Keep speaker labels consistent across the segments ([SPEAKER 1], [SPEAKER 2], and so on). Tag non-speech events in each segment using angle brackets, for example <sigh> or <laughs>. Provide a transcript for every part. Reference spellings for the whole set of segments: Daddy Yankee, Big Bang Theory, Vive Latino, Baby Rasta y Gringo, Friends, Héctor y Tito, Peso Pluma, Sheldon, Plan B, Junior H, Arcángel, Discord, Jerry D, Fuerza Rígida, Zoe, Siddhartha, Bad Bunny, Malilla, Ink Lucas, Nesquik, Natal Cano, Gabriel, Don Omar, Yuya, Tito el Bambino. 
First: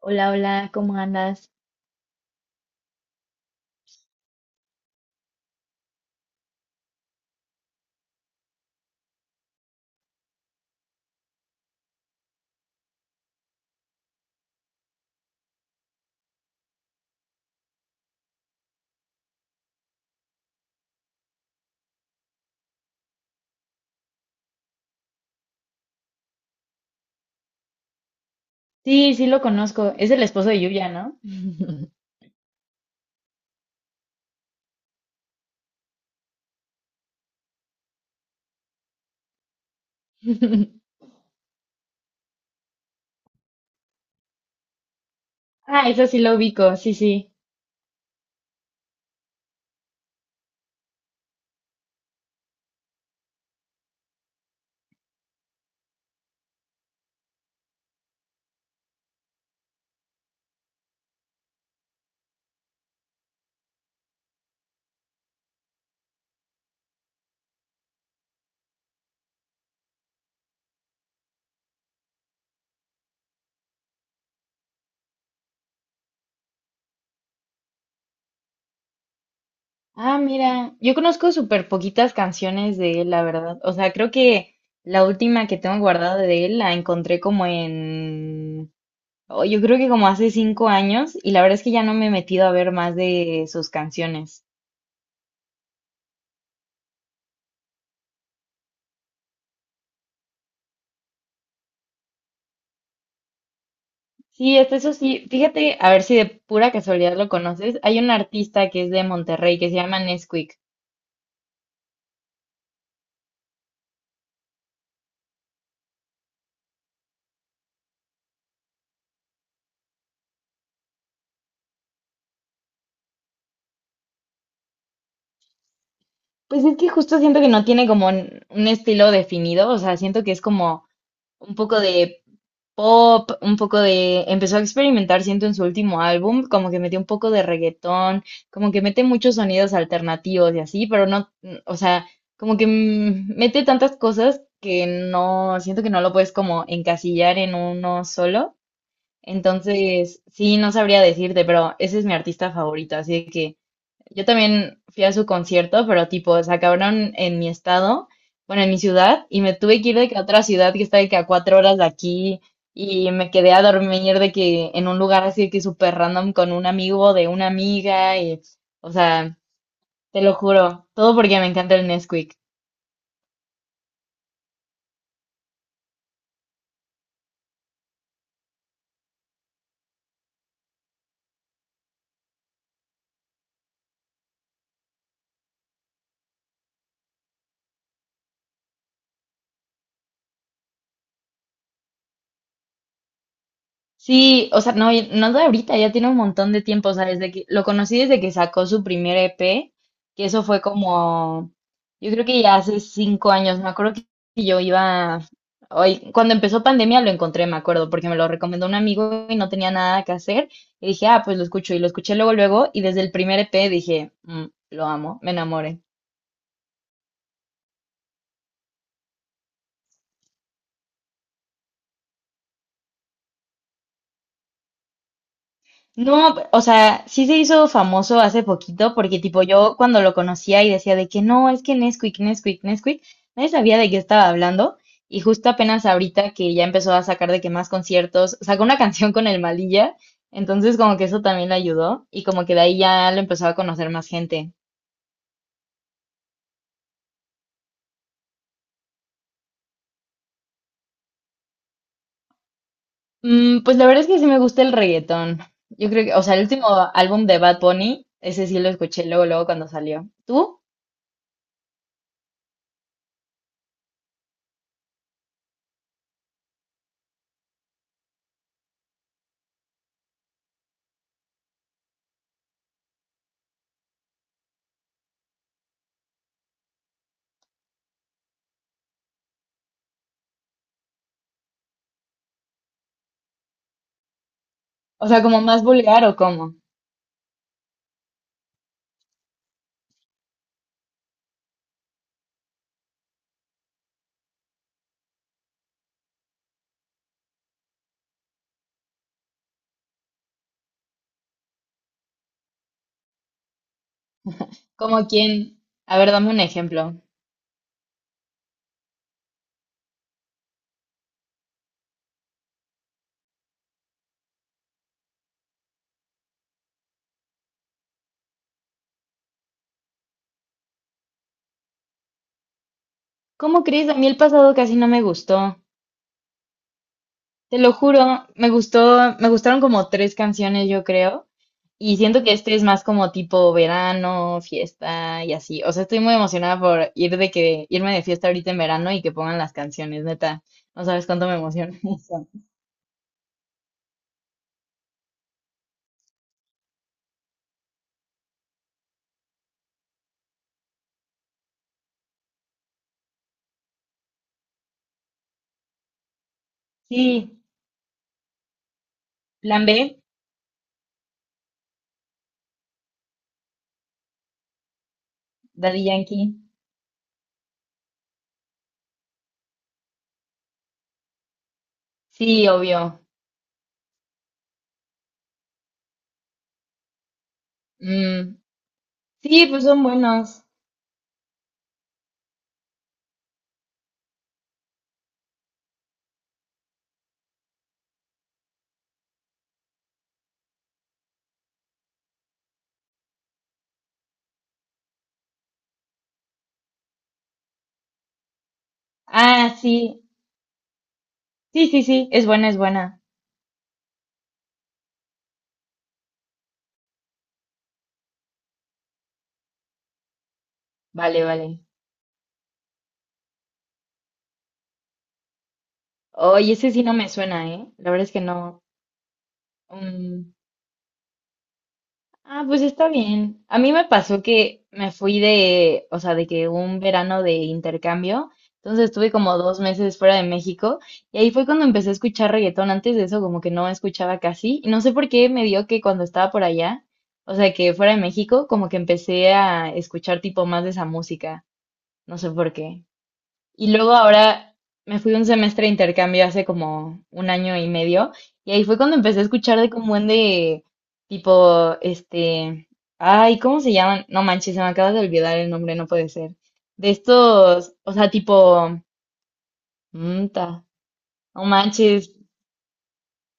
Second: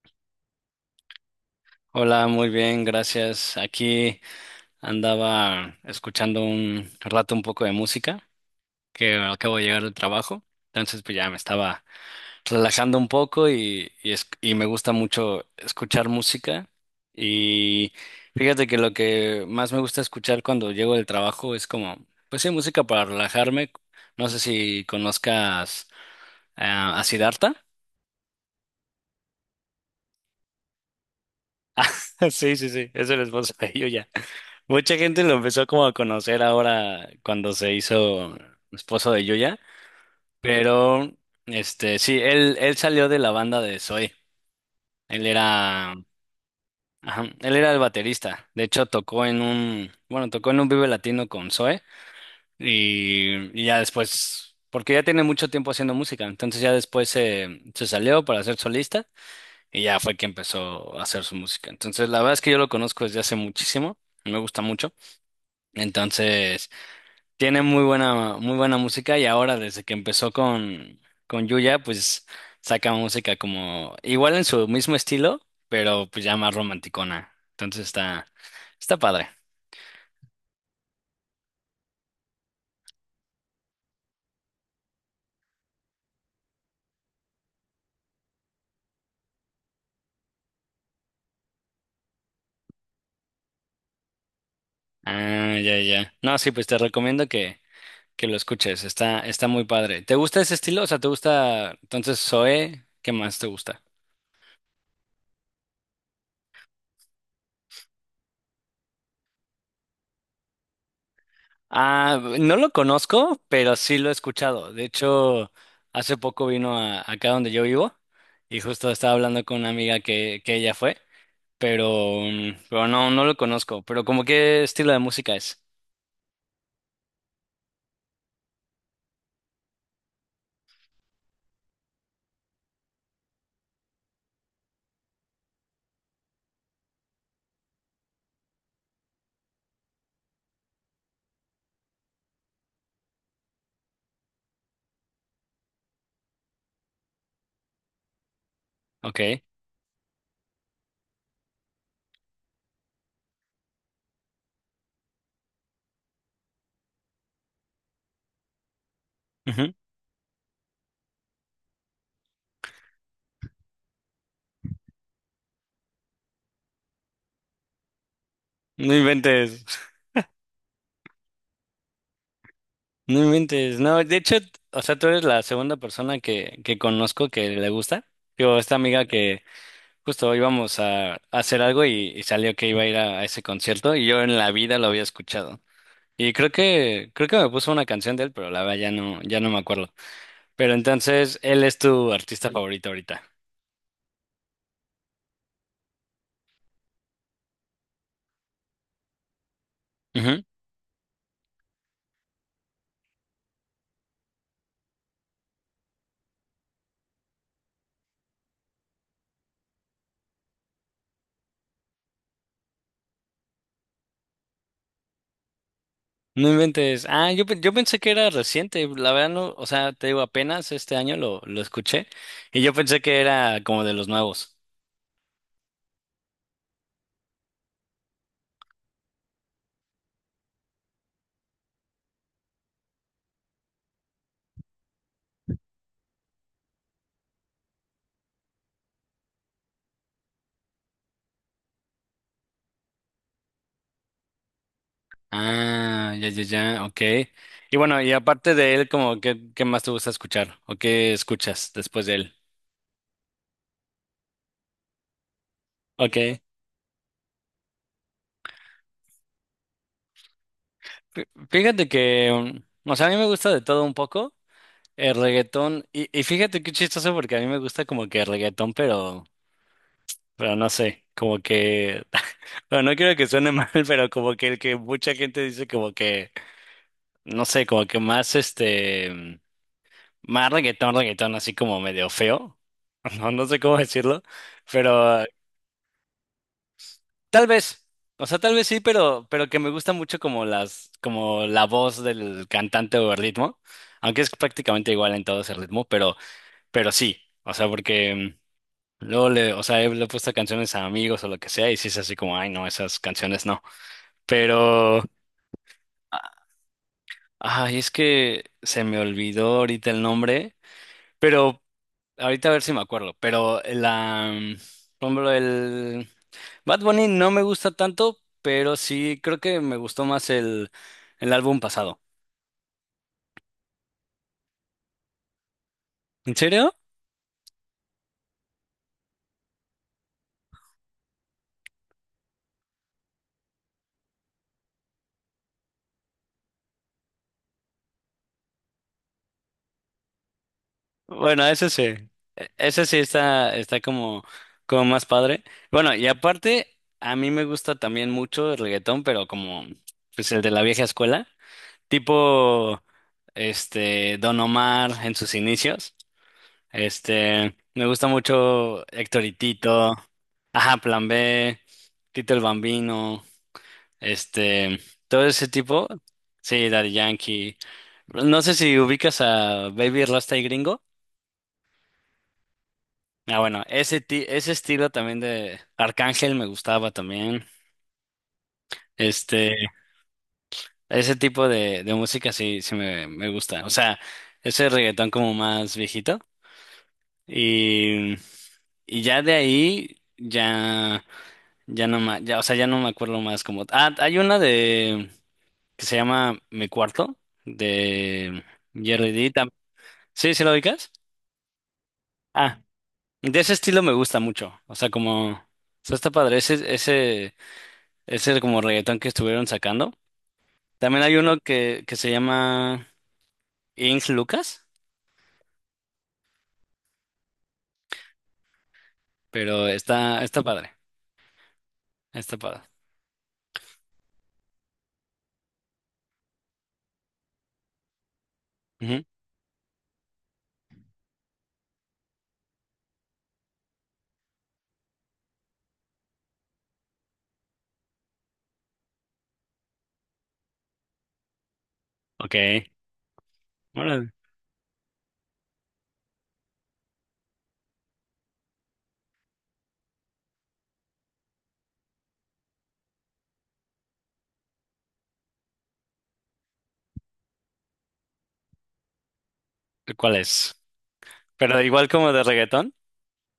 [SPEAKER 1] Hola, hola, ¿cómo andas?
[SPEAKER 2] Hola, muy bien, gracias. Aquí andaba escuchando un rato un poco de música, que acabo de llegar del trabajo, entonces pues ya me estaba relajando un poco y me gusta mucho escuchar música y fíjate que lo que más me gusta escuchar cuando llego del trabajo es como, pues sí, música para relajarme. No sé si conozcas a Siddhartha. <laughs>
[SPEAKER 1] Sí, sí lo conozco. Es el esposo de Yuya, ¿no?
[SPEAKER 2] Sí, sí, sí, es el esposo de ya. Mucha gente lo empezó como a conocer ahora cuando se hizo esposo de Yuya,
[SPEAKER 1] <laughs>
[SPEAKER 2] pero este sí, él salió de la banda de Zoe. Él
[SPEAKER 1] Ah,
[SPEAKER 2] era,
[SPEAKER 1] eso sí lo ubico, sí,
[SPEAKER 2] ajá,
[SPEAKER 1] sí.
[SPEAKER 2] él era el baterista. De hecho, tocó en un Vive Latino con Zoe y ya después, porque ya tiene mucho tiempo haciendo música, entonces ya después se salió para ser solista y ya fue que empezó a hacer su música. Entonces, la verdad es que yo lo conozco desde hace muchísimo, me gusta mucho. Entonces... Tiene muy buena música y ahora desde que empezó con Yuya, pues saca música como igual en su mismo estilo, pero pues ya más romanticona. Entonces está padre.
[SPEAKER 1] Ah, mira, yo conozco súper poquitas canciones de él, la verdad. O sea, creo que la última que tengo guardada de él la encontré oh, yo creo que como hace 5 años y la verdad es que ya no me he metido a ver más de sus canciones.
[SPEAKER 2] Ah, ya, ya. No, sí, pues te recomiendo que lo escuches. Está muy padre. ¿Te gusta ese estilo? O sea, ¿te gusta entonces Zoé? ¿Qué más te gusta?
[SPEAKER 1] Sí, hasta eso sí. Fíjate, a ver si de pura casualidad lo conoces. Hay un artista que es de Monterrey que se llama Nesquik.
[SPEAKER 2] Ah, no lo conozco, pero sí lo he escuchado. De hecho, hace poco vino a, acá donde yo vivo y justo estaba hablando con una amiga que ella fue, pero, pero no, no lo conozco. Pero como qué estilo de música es.
[SPEAKER 1] Pues es que justo siento que no tiene como un estilo definido, o sea, siento que es como un poco de pop, empezó a experimentar, siento, en su último álbum, como que metió un poco de reggaetón, como que mete muchos sonidos alternativos y así, pero no, o sea, como que mete tantas cosas que no, siento que no lo puedes como encasillar en uno solo.
[SPEAKER 2] Ok.
[SPEAKER 1] Entonces, sí, no sabría decirte, pero ese es mi artista favorito, así de que yo también fui a su concierto, pero tipo, se acabaron en mi estado, bueno, en mi ciudad, y me
[SPEAKER 2] Ujú.
[SPEAKER 1] tuve que ir de que a otra ciudad que está de que a 4 horas de aquí, y me quedé a dormir de que en un lugar así de que súper random con un amigo de una amiga, y, o
[SPEAKER 2] No
[SPEAKER 1] sea,
[SPEAKER 2] inventes. <laughs>
[SPEAKER 1] te lo juro, todo porque me encanta el Nesquik.
[SPEAKER 2] No inventes. No, de hecho, o sea, tú eres la segunda persona que conozco que le gusta. Yo esta amiga que a hacer algo y salió que iba a ir a ese concierto y yo en la vida lo había escuchado. Y creo que me puso una canción de él, pero la verdad ya no me acuerdo. Pero entonces, él es tu artista favorito ahorita.
[SPEAKER 1] Sí, o sea, no, no de ahorita, ya tiene un montón de tiempo, o sea, desde que lo conocí desde que sacó su primer EP, que
[SPEAKER 2] Ujú.
[SPEAKER 1] eso fue como, yo creo que ya hace 5 años, me acuerdo que yo iba, hoy, cuando empezó pandemia lo encontré, me acuerdo, porque me lo recomendó un amigo y no tenía nada que hacer, y dije, ah, pues lo escucho, y lo escuché luego, luego, y desde el primer EP dije, "Mm, lo amo, me enamoré."
[SPEAKER 2] No inventes. Ah, yo pensé que era reciente. La verdad no, o sea, te digo, apenas este año lo escuché. Y yo pensé que era como de los nuevos.
[SPEAKER 1] No, o sea, sí se hizo famoso hace poquito porque tipo yo cuando lo conocía y decía de que no, es que Nesquik, Nesquik, Nesquik, nadie sabía de qué estaba hablando y justo apenas ahorita que ya empezó a sacar de que más conciertos, sacó una <laughs> canción con el Malilla, entonces como que eso también le ayudó y como que de ahí ya lo empezó a conocer más gente.
[SPEAKER 2] Ah, ya, ya, ya, ok. Y bueno, y aparte de él, como qué más te gusta escuchar o qué escuchas después de él.
[SPEAKER 1] Pues la verdad es que sí me gusta el reggaetón. Yo creo que, o sea,
[SPEAKER 2] Ok.
[SPEAKER 1] el último álbum de Bad Bunny, ese sí lo escuché luego, luego cuando salió. ¿Tú?
[SPEAKER 2] Fíjate que o sea, a mí me gusta de todo un poco. El reggaetón, y fíjate qué chistoso porque a mí me gusta como que el reggaetón, pero no sé, como que, <laughs> bueno, no quiero que suene <laughs> mal, pero como que el que mucha gente dice como que, no sé, como que más este, más reggaetón, reggaetón, así como medio feo, <laughs> no, no sé cómo decirlo,
[SPEAKER 1] ¿O sea,
[SPEAKER 2] pero
[SPEAKER 1] como más vulgar o cómo?
[SPEAKER 2] tal vez, o sea, tal vez sí, pero que me gusta mucho como como la voz del cantante o el ritmo, aunque es prácticamente igual en todo ese ritmo, pero sí, o sea, porque... Luego o sea, le he puesto canciones a amigos o lo que sea, y sí es así como, ay, no, esas canciones no. Pero,
[SPEAKER 1] Como quien, a ver, dame un
[SPEAKER 2] a-
[SPEAKER 1] ejemplo.
[SPEAKER 2] ay, es que se me olvidó ahorita el nombre, pero ahorita a ver si me acuerdo. Pero por ejemplo, el Bad Bunny no me gusta tanto, pero sí creo que me gustó más el álbum pasado.
[SPEAKER 1] ¿Cómo crees? A mí el pasado casi no me gustó.
[SPEAKER 2] ¿En serio?
[SPEAKER 1] Te lo juro, me gustó, me gustaron como tres canciones, yo creo. Y siento que este es más como tipo verano, fiesta y así. O sea, estoy muy emocionada por ir de que irme de fiesta ahorita en verano y que pongan las canciones, neta. No sabes cuánto me
[SPEAKER 2] Bueno, ese
[SPEAKER 1] emociona
[SPEAKER 2] sí.
[SPEAKER 1] <laughs> eso.
[SPEAKER 2] Ese sí está como, como más padre. Bueno, y aparte, a mí me gusta también mucho el reggaetón, pero como pues el de la vieja escuela, tipo este Don Omar en sus inicios.
[SPEAKER 1] Sí,
[SPEAKER 2] Este, me gusta mucho Héctor y
[SPEAKER 1] Plan
[SPEAKER 2] Tito,
[SPEAKER 1] B,
[SPEAKER 2] ajá, Plan B, Tito el Bambino, este, todo ese
[SPEAKER 1] Daddy
[SPEAKER 2] tipo.
[SPEAKER 1] Yankee.
[SPEAKER 2] Sí, Daddy Yankee. No sé si ubicas a Baby Rasta y Gringo.
[SPEAKER 1] Sí, obvio.
[SPEAKER 2] Ah, bueno, ese, ese estilo también de Arcángel me gustaba también.
[SPEAKER 1] Mm, sí,
[SPEAKER 2] Este,
[SPEAKER 1] pues son buenos.
[SPEAKER 2] ese tipo de música sí, me gusta. O sea, ese reggaetón como más viejito. Y, y ya de ahí, ya, ya no ma- ya, o sea, ya no me acuerdo más como. Ah, hay una de que se llama Mi Cuarto, de Jerry D.
[SPEAKER 1] Ah, sí.
[SPEAKER 2] ¿Sí, sí lo ubicas?
[SPEAKER 1] Sí, sí, sí, es buena, es
[SPEAKER 2] Ah,
[SPEAKER 1] buena.
[SPEAKER 2] de ese estilo me gusta mucho. O sea, como. O sea, está padre. Ese, ese. Ese es como reggaetón que estuvieron sacando. También hay
[SPEAKER 1] Vale,
[SPEAKER 2] uno
[SPEAKER 1] vale.
[SPEAKER 2] que se llama Ink Lucas,
[SPEAKER 1] Oye, ese sí no me suena, ¿eh? La verdad es que no.
[SPEAKER 2] pero está,
[SPEAKER 1] Mm,
[SPEAKER 2] está padre. Está
[SPEAKER 1] ah,
[SPEAKER 2] padre.
[SPEAKER 1] pues está bien. A mí me pasó que me fui de, o sea, de que un verano de intercambio, entonces
[SPEAKER 2] Ujú.
[SPEAKER 1] estuve como 2 meses fuera de México y ahí fue cuando empecé a escuchar reggaetón. Antes de eso como que no escuchaba casi y no sé por qué me dio que cuando estaba por allá, o sea, que fuera de México, como que empecé a escuchar tipo más de esa música. No sé por
[SPEAKER 2] Ok.
[SPEAKER 1] qué. Y luego
[SPEAKER 2] Órale.
[SPEAKER 1] ahora me fui un semestre de intercambio hace como un año y medio. Y ahí fue cuando empecé a escuchar de como un de tipo, este, ay, ¿cómo se llaman? No manches, se me acaba de olvidar el nombre, no puede ser. De estos, o sea, tipo,
[SPEAKER 2] ¿Cuál
[SPEAKER 1] mm, ta,
[SPEAKER 2] es?
[SPEAKER 1] no
[SPEAKER 2] Pero igual
[SPEAKER 1] manches,
[SPEAKER 2] como de reggaetón.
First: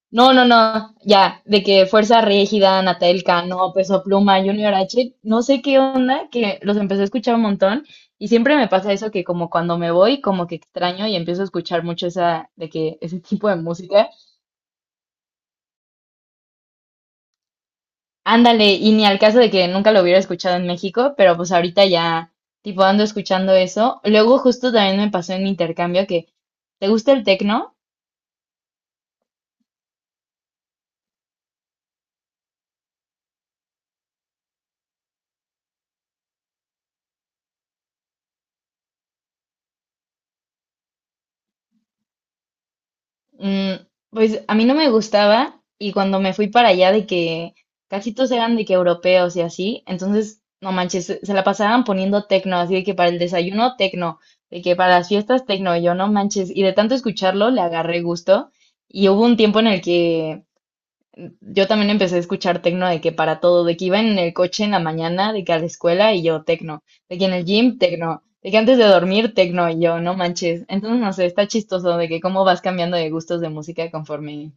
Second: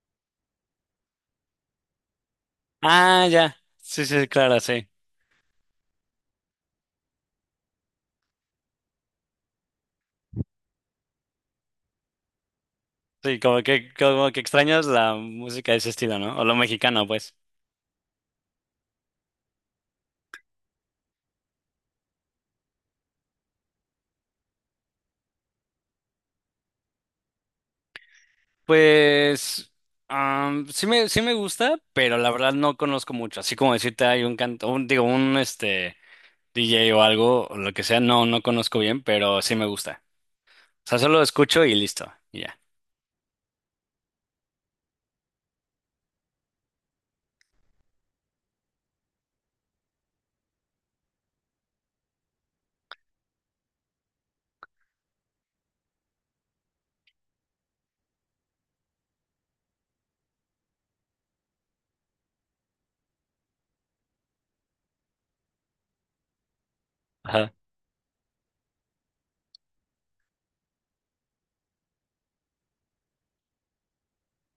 [SPEAKER 1] no, no, no, ya, de que Fuerza Rígida, Natal
[SPEAKER 2] Ah, ya.
[SPEAKER 1] Cano, Peso
[SPEAKER 2] Sí, sí,
[SPEAKER 1] Pluma,
[SPEAKER 2] claro,
[SPEAKER 1] Junior
[SPEAKER 2] sí.
[SPEAKER 1] H, no sé qué onda, que los empecé a escuchar un montón y siempre me pasa eso que como cuando me voy, como que extraño y empiezo a escuchar mucho esa, de que ese
[SPEAKER 2] Sí,
[SPEAKER 1] tipo de música.
[SPEAKER 2] como que extrañas la música de ese estilo, ¿no? O lo mexicano, pues.
[SPEAKER 1] Ándale, y ni al caso de que nunca lo hubiera escuchado en México, pero pues ahorita ya, tipo, ando escuchando eso. Luego justo también me pasó en mi intercambio que, ¿te gusta el tecno?
[SPEAKER 2] Pues sí me gusta, pero la verdad no conozco mucho. Así como decirte hay un canto, digo, un este. DJ o algo, o lo que sea, no, no conozco bien, pero sí me gusta. O sea, solo escucho y listo, y ya.
[SPEAKER 1] Pues a mí no me gustaba y cuando me fui para allá de que casi todos eran de que europeos y así, entonces, no manches, se la pasaban poniendo tecno, así de que para el desayuno tecno, de que para las fiestas tecno, y yo no manches, y de tanto escucharlo le agarré gusto y hubo un tiempo en el que yo también empecé a escuchar tecno de que para todo, de que iba en el coche en la mañana, de que a la escuela y yo tecno, de que en el
[SPEAKER 2] Ajá.
[SPEAKER 1] gym tecno, de que antes de dormir tecno y yo, no manches. Entonces, no sé, está chistoso de que cómo vas cambiando de gustos de música conforme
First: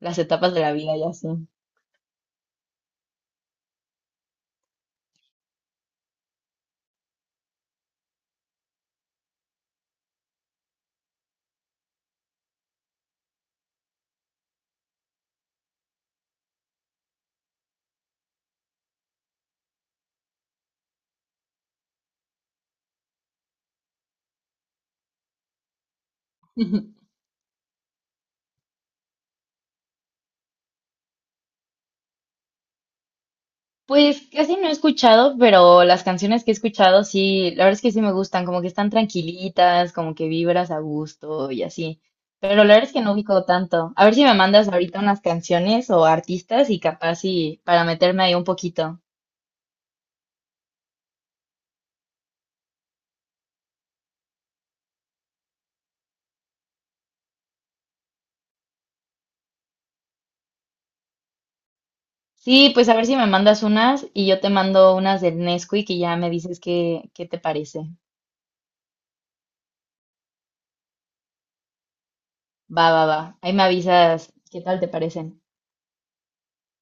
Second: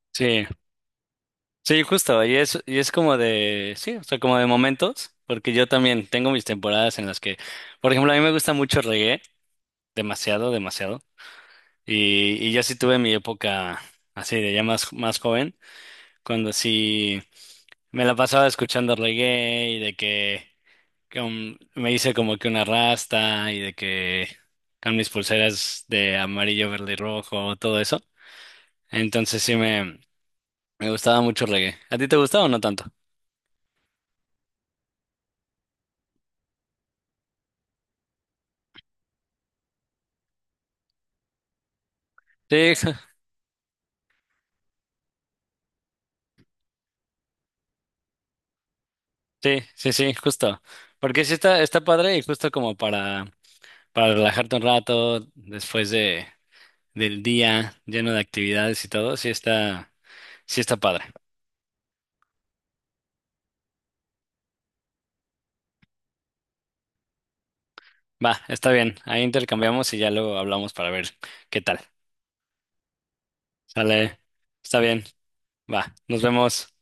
[SPEAKER 1] las
[SPEAKER 2] Sí,
[SPEAKER 1] etapas de la vida y así.
[SPEAKER 2] sí, justo, y es como de, sí, o sea, como de momentos, porque yo también tengo mis temporadas en las que, por ejemplo, a mí me gusta mucho reggae, demasiado, demasiado, y yo sí tuve mi época así de ya más, más joven, cuando sí me la pasaba escuchando reggae y de que... me hice como que una rasta y de que con mis pulseras de amarillo, verde y rojo, todo eso. Entonces me gustaba mucho el reggae. ¿A ti te gustaba o no tanto?
[SPEAKER 1] Pues casi no he escuchado, pero las canciones que he escuchado sí, la verdad es que sí me gustan, como que están tranquilitas, como que vibras a gusto y así. Pero
[SPEAKER 2] Sí,
[SPEAKER 1] la verdad
[SPEAKER 2] <laughs>
[SPEAKER 1] es que no ubico tanto. A ver si me mandas ahorita unas canciones o artistas y capaz sí, para meterme ahí un poquito.
[SPEAKER 2] sí, sí, sí, justo. Porque sí está, está padre y justo como para relajarte un rato después de, del día lleno de actividades y todo, sí está padre.
[SPEAKER 1] Sí, pues a ver si me mandas unas y yo te mando unas del Nesquik y ya me dices qué te parece.
[SPEAKER 2] Va, está bien. Ahí intercambiamos y ya luego hablamos para ver qué tal.
[SPEAKER 1] Va, va, va. Ahí me
[SPEAKER 2] Sale,
[SPEAKER 1] avisas qué
[SPEAKER 2] está
[SPEAKER 1] tal te
[SPEAKER 2] bien.
[SPEAKER 1] parecen.
[SPEAKER 2] Va, nos vemos.